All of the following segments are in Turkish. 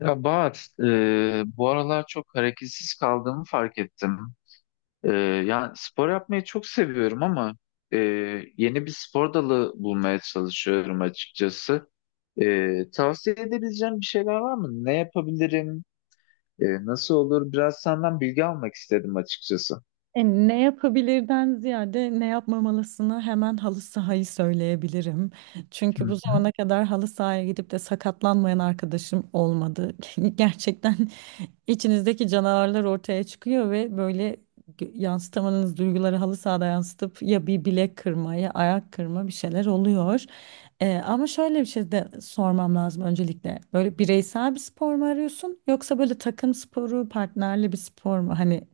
Ya Bahar, bu aralar çok hareketsiz kaldığımı fark ettim. E, Yani spor yapmayı çok seviyorum ama e, yeni bir spor dalı bulmaya çalışıyorum açıkçası. Tavsiye edebileceğim bir şeyler var mı? Ne yapabilirim? Nasıl olur? Biraz senden bilgi almak istedim açıkçası. Ne yapabilirden ziyade ne yapmamalısını hemen halı sahayı söyleyebilirim. Hı Çünkü bu hı. zamana kadar halı sahaya gidip de sakatlanmayan arkadaşım olmadı. Gerçekten içinizdeki canavarlar ortaya çıkıyor ve böyle yansıtamadığınız duyguları halı sahada yansıtıp ya bir bilek kırma ya ayak kırma bir şeyler oluyor. Ama şöyle bir şey de sormam lazım öncelikle. Böyle bireysel bir spor mu arıyorsun yoksa böyle takım sporu, partnerli bir spor mu? Hani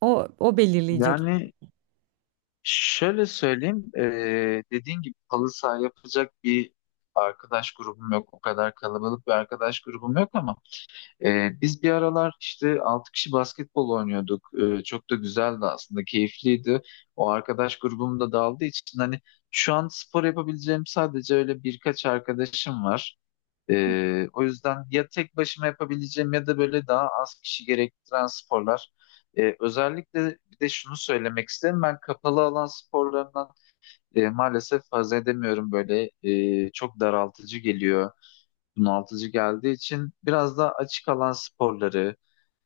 o belirleyecek. Yani şöyle söyleyeyim, dediğin gibi halı saha yapacak bir arkadaş grubum yok. O kadar kalabalık bir arkadaş grubum yok ama biz bir aralar işte 6 kişi basketbol oynuyorduk. Çok da güzeldi aslında, keyifliydi. O arkadaş grubum da dağıldığı için hani şu an spor yapabileceğim sadece öyle birkaç arkadaşım var. O yüzden ya tek başıma yapabileceğim ya da böyle daha az kişi gerektiren sporlar. Özellikle bir de şunu söylemek isterim. Ben kapalı alan sporlarından maalesef haz edemiyorum. Böyle çok daraltıcı geliyor, bunaltıcı geldiği için biraz daha açık alan sporları,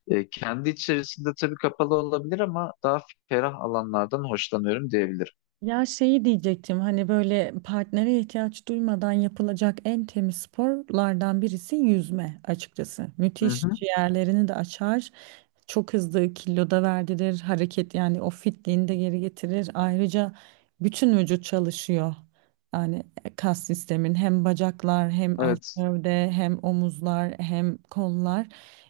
kendi içerisinde tabii kapalı olabilir ama daha ferah alanlardan hoşlanıyorum diyebilirim. Ya şeyi diyecektim, hani böyle partnere ihtiyaç duymadan yapılacak en temiz sporlardan birisi yüzme açıkçası. Hı Müthiş hı. ciğerlerini de açar. Çok hızlı kilo da verdirir. Hareket, yani o fitliğini de geri getirir. Ayrıca bütün vücut çalışıyor. Yani kas sistemin, hem bacaklar hem alt Evet. gövde hem omuzlar hem kollar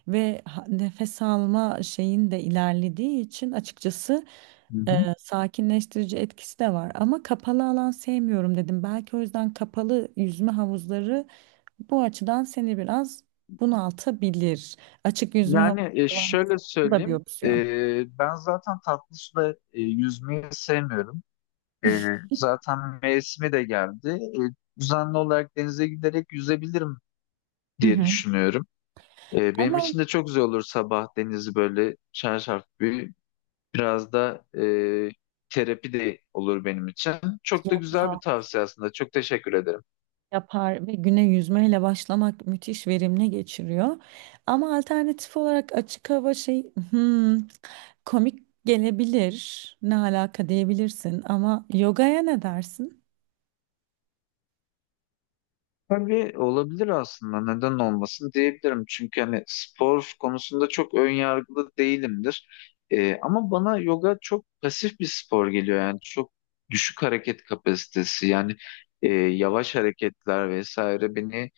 ve nefes alma şeyin de ilerlediği için açıkçası Hı hı. sakinleştirici etkisi de var, ama kapalı alan sevmiyorum dedim. Belki o yüzden kapalı yüzme havuzları bu açıdan seni biraz bunaltabilir. Açık yüzme Yani havuzları var şöyle mesela. Bu da bir söyleyeyim, opsiyon. Ben zaten tatlı suda yüzmeyi sevmiyorum. E, Zaten mevsimi de geldi. Düzenli olarak denize giderek yüzebilirim Hı diye hı. düşünüyorum. Benim Ama için de çok güzel olur sabah denizi böyle şarşaf bir... Biraz da terapi de olur benim için. Çok da güzel bir kamp tavsiye aslında. Çok teşekkür ederim. yapar ve güne yüzmeyle başlamak müthiş verimli geçiriyor. Ama alternatif olarak açık hava şey, hmm, komik gelebilir. Ne alaka diyebilirsin ama yogaya ne dersin? Tabii olabilir aslında. Neden olmasın diyebilirim. Çünkü hani spor konusunda çok ön yargılı değilimdir. Ama bana yoga çok pasif bir spor geliyor. Yani çok düşük hareket kapasitesi. Yani yavaş hareketler vesaire beni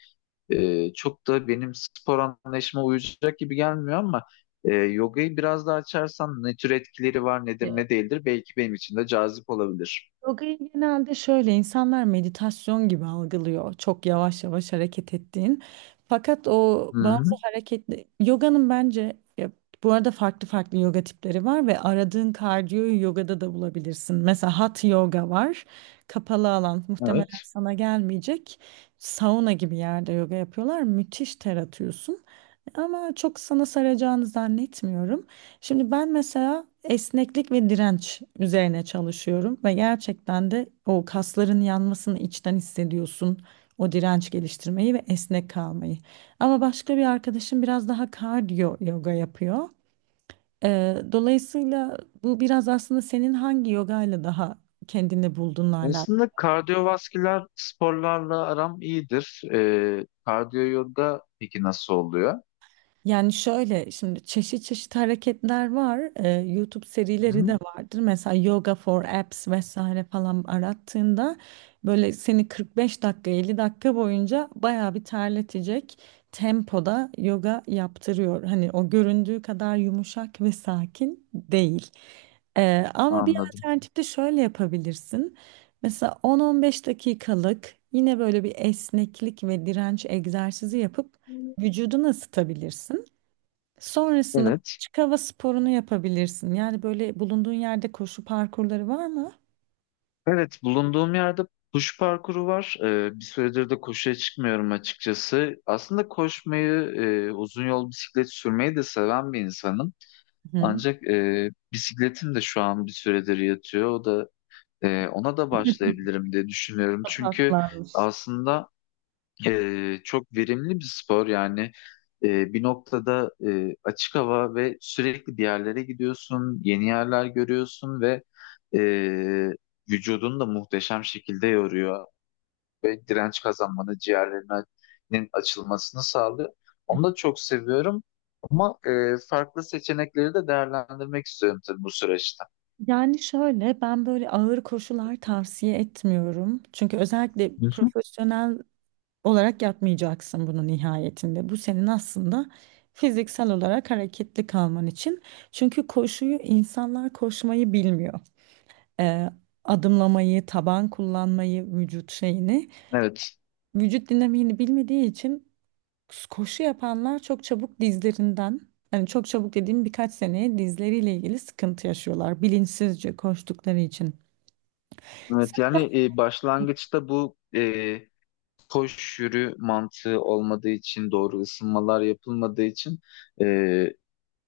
çok da benim spor anlayışıma uyacak gibi gelmiyor, ama yogayı biraz daha açarsan ne tür etkileri var, nedir ne değildir, belki benim için de cazip olabilir. Yoga'yı genelde şöyle insanlar meditasyon gibi algılıyor. Çok yavaş yavaş hareket ettiğin. Fakat o Hı bazı hı, hareketli yoganın bence ya, bu arada farklı yoga tipleri var ve aradığın kardiyoyu yogada da bulabilirsin. Mesela hot yoga var. Kapalı alan muhtemelen evet. sana gelmeyecek. Sauna gibi yerde yoga yapıyorlar. Müthiş ter atıyorsun. Ama çok sana saracağını zannetmiyorum. Şimdi ben mesela esneklik ve direnç üzerine çalışıyorum ve gerçekten de o kasların yanmasını içten hissediyorsun. O direnç geliştirmeyi ve esnek kalmayı. Ama başka bir arkadaşım biraz daha kardiyo yoga yapıyor. Dolayısıyla bu biraz aslında senin hangi yogayla daha kendini bulduğunla alakalı. Aslında kardiyovasküler sporlarla aram iyidir. Kardiyo yoga peki nasıl oluyor? Yani şöyle, şimdi çeşit hareketler var. YouTube Hı serileri hı, de vardır. Mesela Yoga for Apps vesaire falan arattığında böyle seni 45 dakika 50 dakika boyunca bayağı bir terletecek tempoda yoga yaptırıyor. Hani o göründüğü kadar yumuşak ve sakin değil. Ama bir anladım. alternatif de şöyle yapabilirsin. Mesela 10-15 dakikalık yine böyle bir esneklik ve direnç egzersizi yapıp vücudunu ısıtabilirsin. Sonrasında da Evet. açık hava sporunu yapabilirsin. Yani böyle bulunduğun yerde koşu parkurları var mı? Evet, bulunduğum yerde koşu parkuru var. Bir süredir de koşuya çıkmıyorum açıkçası. Aslında koşmayı, uzun yol bisiklet sürmeyi de seven bir insanım. Hı. Ancak bisikletim de şu an bir süredir yatıyor. O da ona da başlayabilirim diye düşünüyorum. Çünkü Saklanmış. aslında çok verimli bir spor. Yani bir noktada açık hava ve sürekli bir yerlere gidiyorsun, yeni yerler görüyorsun ve e, vücudunu da muhteşem şekilde yoruyor ve direnç kazanmanı, ciğerlerinin açılmasını sağlıyor. Onu da çok seviyorum, ama farklı seçenekleri de değerlendirmek istiyorum tabii bu süreçte. Yani şöyle, ben böyle ağır koşular tavsiye etmiyorum. Çünkü özellikle Hı hı. profesyonel olarak yapmayacaksın bunu nihayetinde. Bu senin aslında fiziksel olarak hareketli kalman için. Çünkü koşuyu insanlar, koşmayı bilmiyor. Ee, Adımlamayı, taban kullanmayı, vücut şeyini, Evet, vücut dinamiğini bilmediği için koşu yapanlar çok çabuk dizlerinden, hani çok çabuk dediğim birkaç seneye dizleriyle ilgili sıkıntı yaşıyorlar bilinçsizce koştukları için. evet yani başlangıçta bu koş yürü mantığı olmadığı için, doğru ısınmalar yapılmadığı için, e,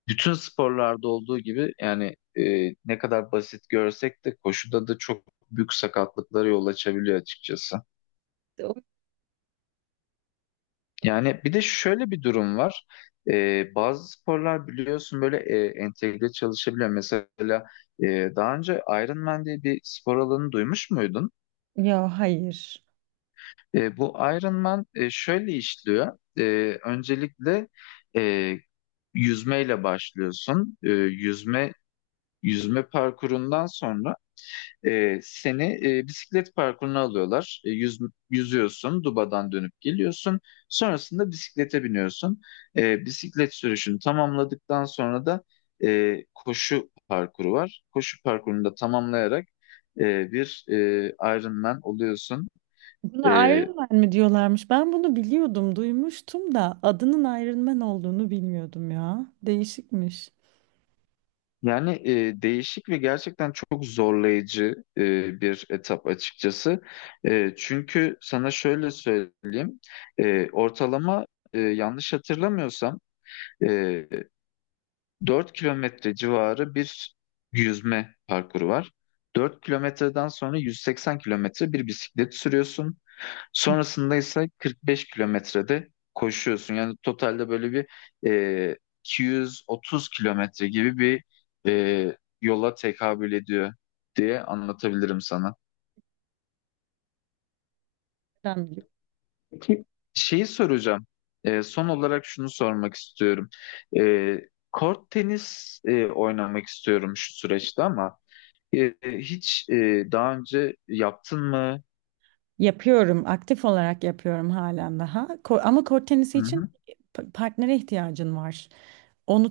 bütün sporlarda olduğu gibi, yani ne kadar basit görsek de koşuda da çok büyük sakatlıklara yol açabiliyor açıkçası. Yani bir de şöyle bir durum var. Bazı sporlar biliyorsun böyle entegre çalışabiliyor. Mesela daha önce Ironman diye bir spor alanı duymuş muydun? Ya hayır. Bu Iron Man şöyle işliyor. Öncelikle e, yüzmeyle başlıyorsun. Yüzme parkurundan sonra seni bisiklet parkuruna alıyorlar. Yüzüyorsun, dubadan dönüp geliyorsun. Sonrasında bisiklete biniyorsun. Bisiklet sürüşünü tamamladıktan sonra da koşu parkuru var. Koşu parkurunu da tamamlayarak bir Iron Man oluyorsun. Buna Iron Man mi diyorlarmış? Ben bunu biliyordum, duymuştum da adının Iron Man olduğunu bilmiyordum ya. Değişikmiş. Yani değişik ve gerçekten çok zorlayıcı bir etap açıkçası. Çünkü sana şöyle söyleyeyim, ortalama yanlış hatırlamıyorsam, e, 4 kilometre civarı bir yüzme parkuru var. 4 kilometreden sonra 180 kilometre bir bisiklet sürüyorsun. Sonrasında ise 45 kilometrede koşuyorsun. Yani totalde böyle bir e, 230 kilometre gibi bir yola tekabül ediyor diye anlatabilirim sana. Ben Peki şeyi soracağım. Son olarak şunu sormak istiyorum. E, Kort tenis oynamak istiyorum şu süreçte, ama hiç daha önce yaptın mı? yapıyorum, aktif olarak yapıyorum halen daha. Ama kort tenisi Hı için hı, partnere ihtiyacın var. Onu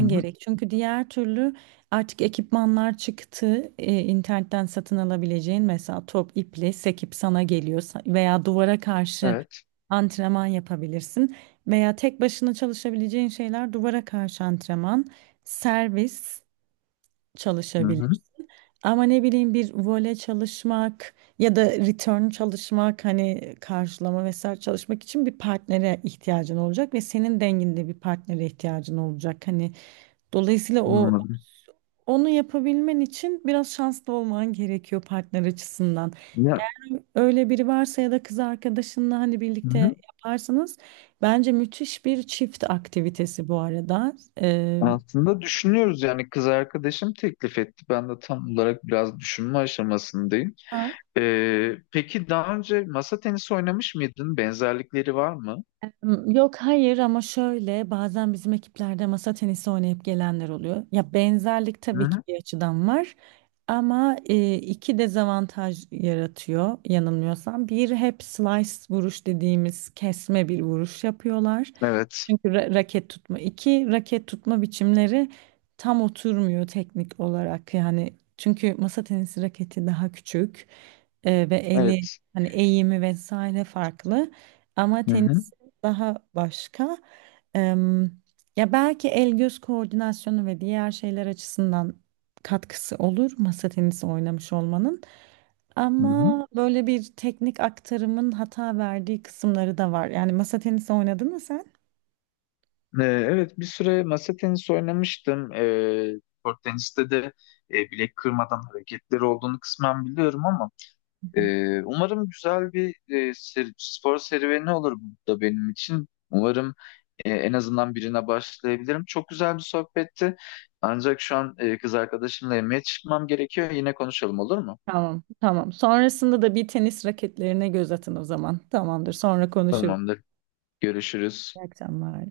hı hı. gerek. Çünkü diğer türlü artık ekipmanlar çıktı. İnternetten satın alabileceğin mesela top, iple sekip sana geliyor, veya duvara karşı Evet. antrenman yapabilirsin, veya tek başına çalışabileceğin şeyler, duvara karşı antrenman, servis Hı hı, çalışabilirsin. Ama ne bileyim, bir vole çalışmak ya da return çalışmak, hani karşılama vesaire çalışmak için bir partnere ihtiyacın olacak ve senin denginde bir partnere ihtiyacın olacak. Hani dolayısıyla o anladım. onu yapabilmen için biraz şanslı olman gerekiyor partner açısından. Ya, Öyle biri varsa ya da kız arkadaşınla hani hı birlikte hı. yaparsanız bence müthiş bir çift aktivitesi bu arada. Aslında düşünüyoruz yani kız arkadaşım teklif etti. Ben de tam olarak biraz düşünme aşamasındayım. Peki daha önce masa tenisi oynamış mıydın? Benzerlikleri var mı? Yok, hayır, ama şöyle bazen bizim ekiplerde masa tenisi oynayıp gelenler oluyor. Ya benzerlik Hı tabii ki hı. bir açıdan var ama iki dezavantaj yaratıyor yanılmıyorsam. Bir, hep slice vuruş dediğimiz kesme bir vuruş yapıyorlar. Evet. Çünkü raket tutma, iki raket tutma biçimleri tam oturmuyor teknik olarak. Yani çünkü masa tenisi raketi daha küçük ve eli, Evet. hani eğimi vesaire farklı. Ama Hı hı. tenis daha başka. Em, Ya belki el göz koordinasyonu ve diğer şeyler açısından katkısı olur masa tenisi oynamış olmanın. Hı hı. Ama böyle bir teknik aktarımın hata verdiği kısımları da var. Yani masa tenisi oynadın mı sen? Evet, bir süre masa tenisi oynamıştım. Kort teniste de bilek kırmadan hareketleri olduğunu kısmen biliyorum, ama Hı hı. Umarım güzel bir spor serüveni olur bu da benim için. Umarım en azından birine başlayabilirim. Çok güzel bir sohbetti. Ancak şu an kız arkadaşımla yemeğe çıkmam gerekiyor. Yine konuşalım olur mu? Tamam, tamam. Sonrasında da bir tenis raketlerine göz atın o zaman. Tamamdır. Sonra konuşuruz. Tamamdır. Görüşürüz. İyi akşamlar.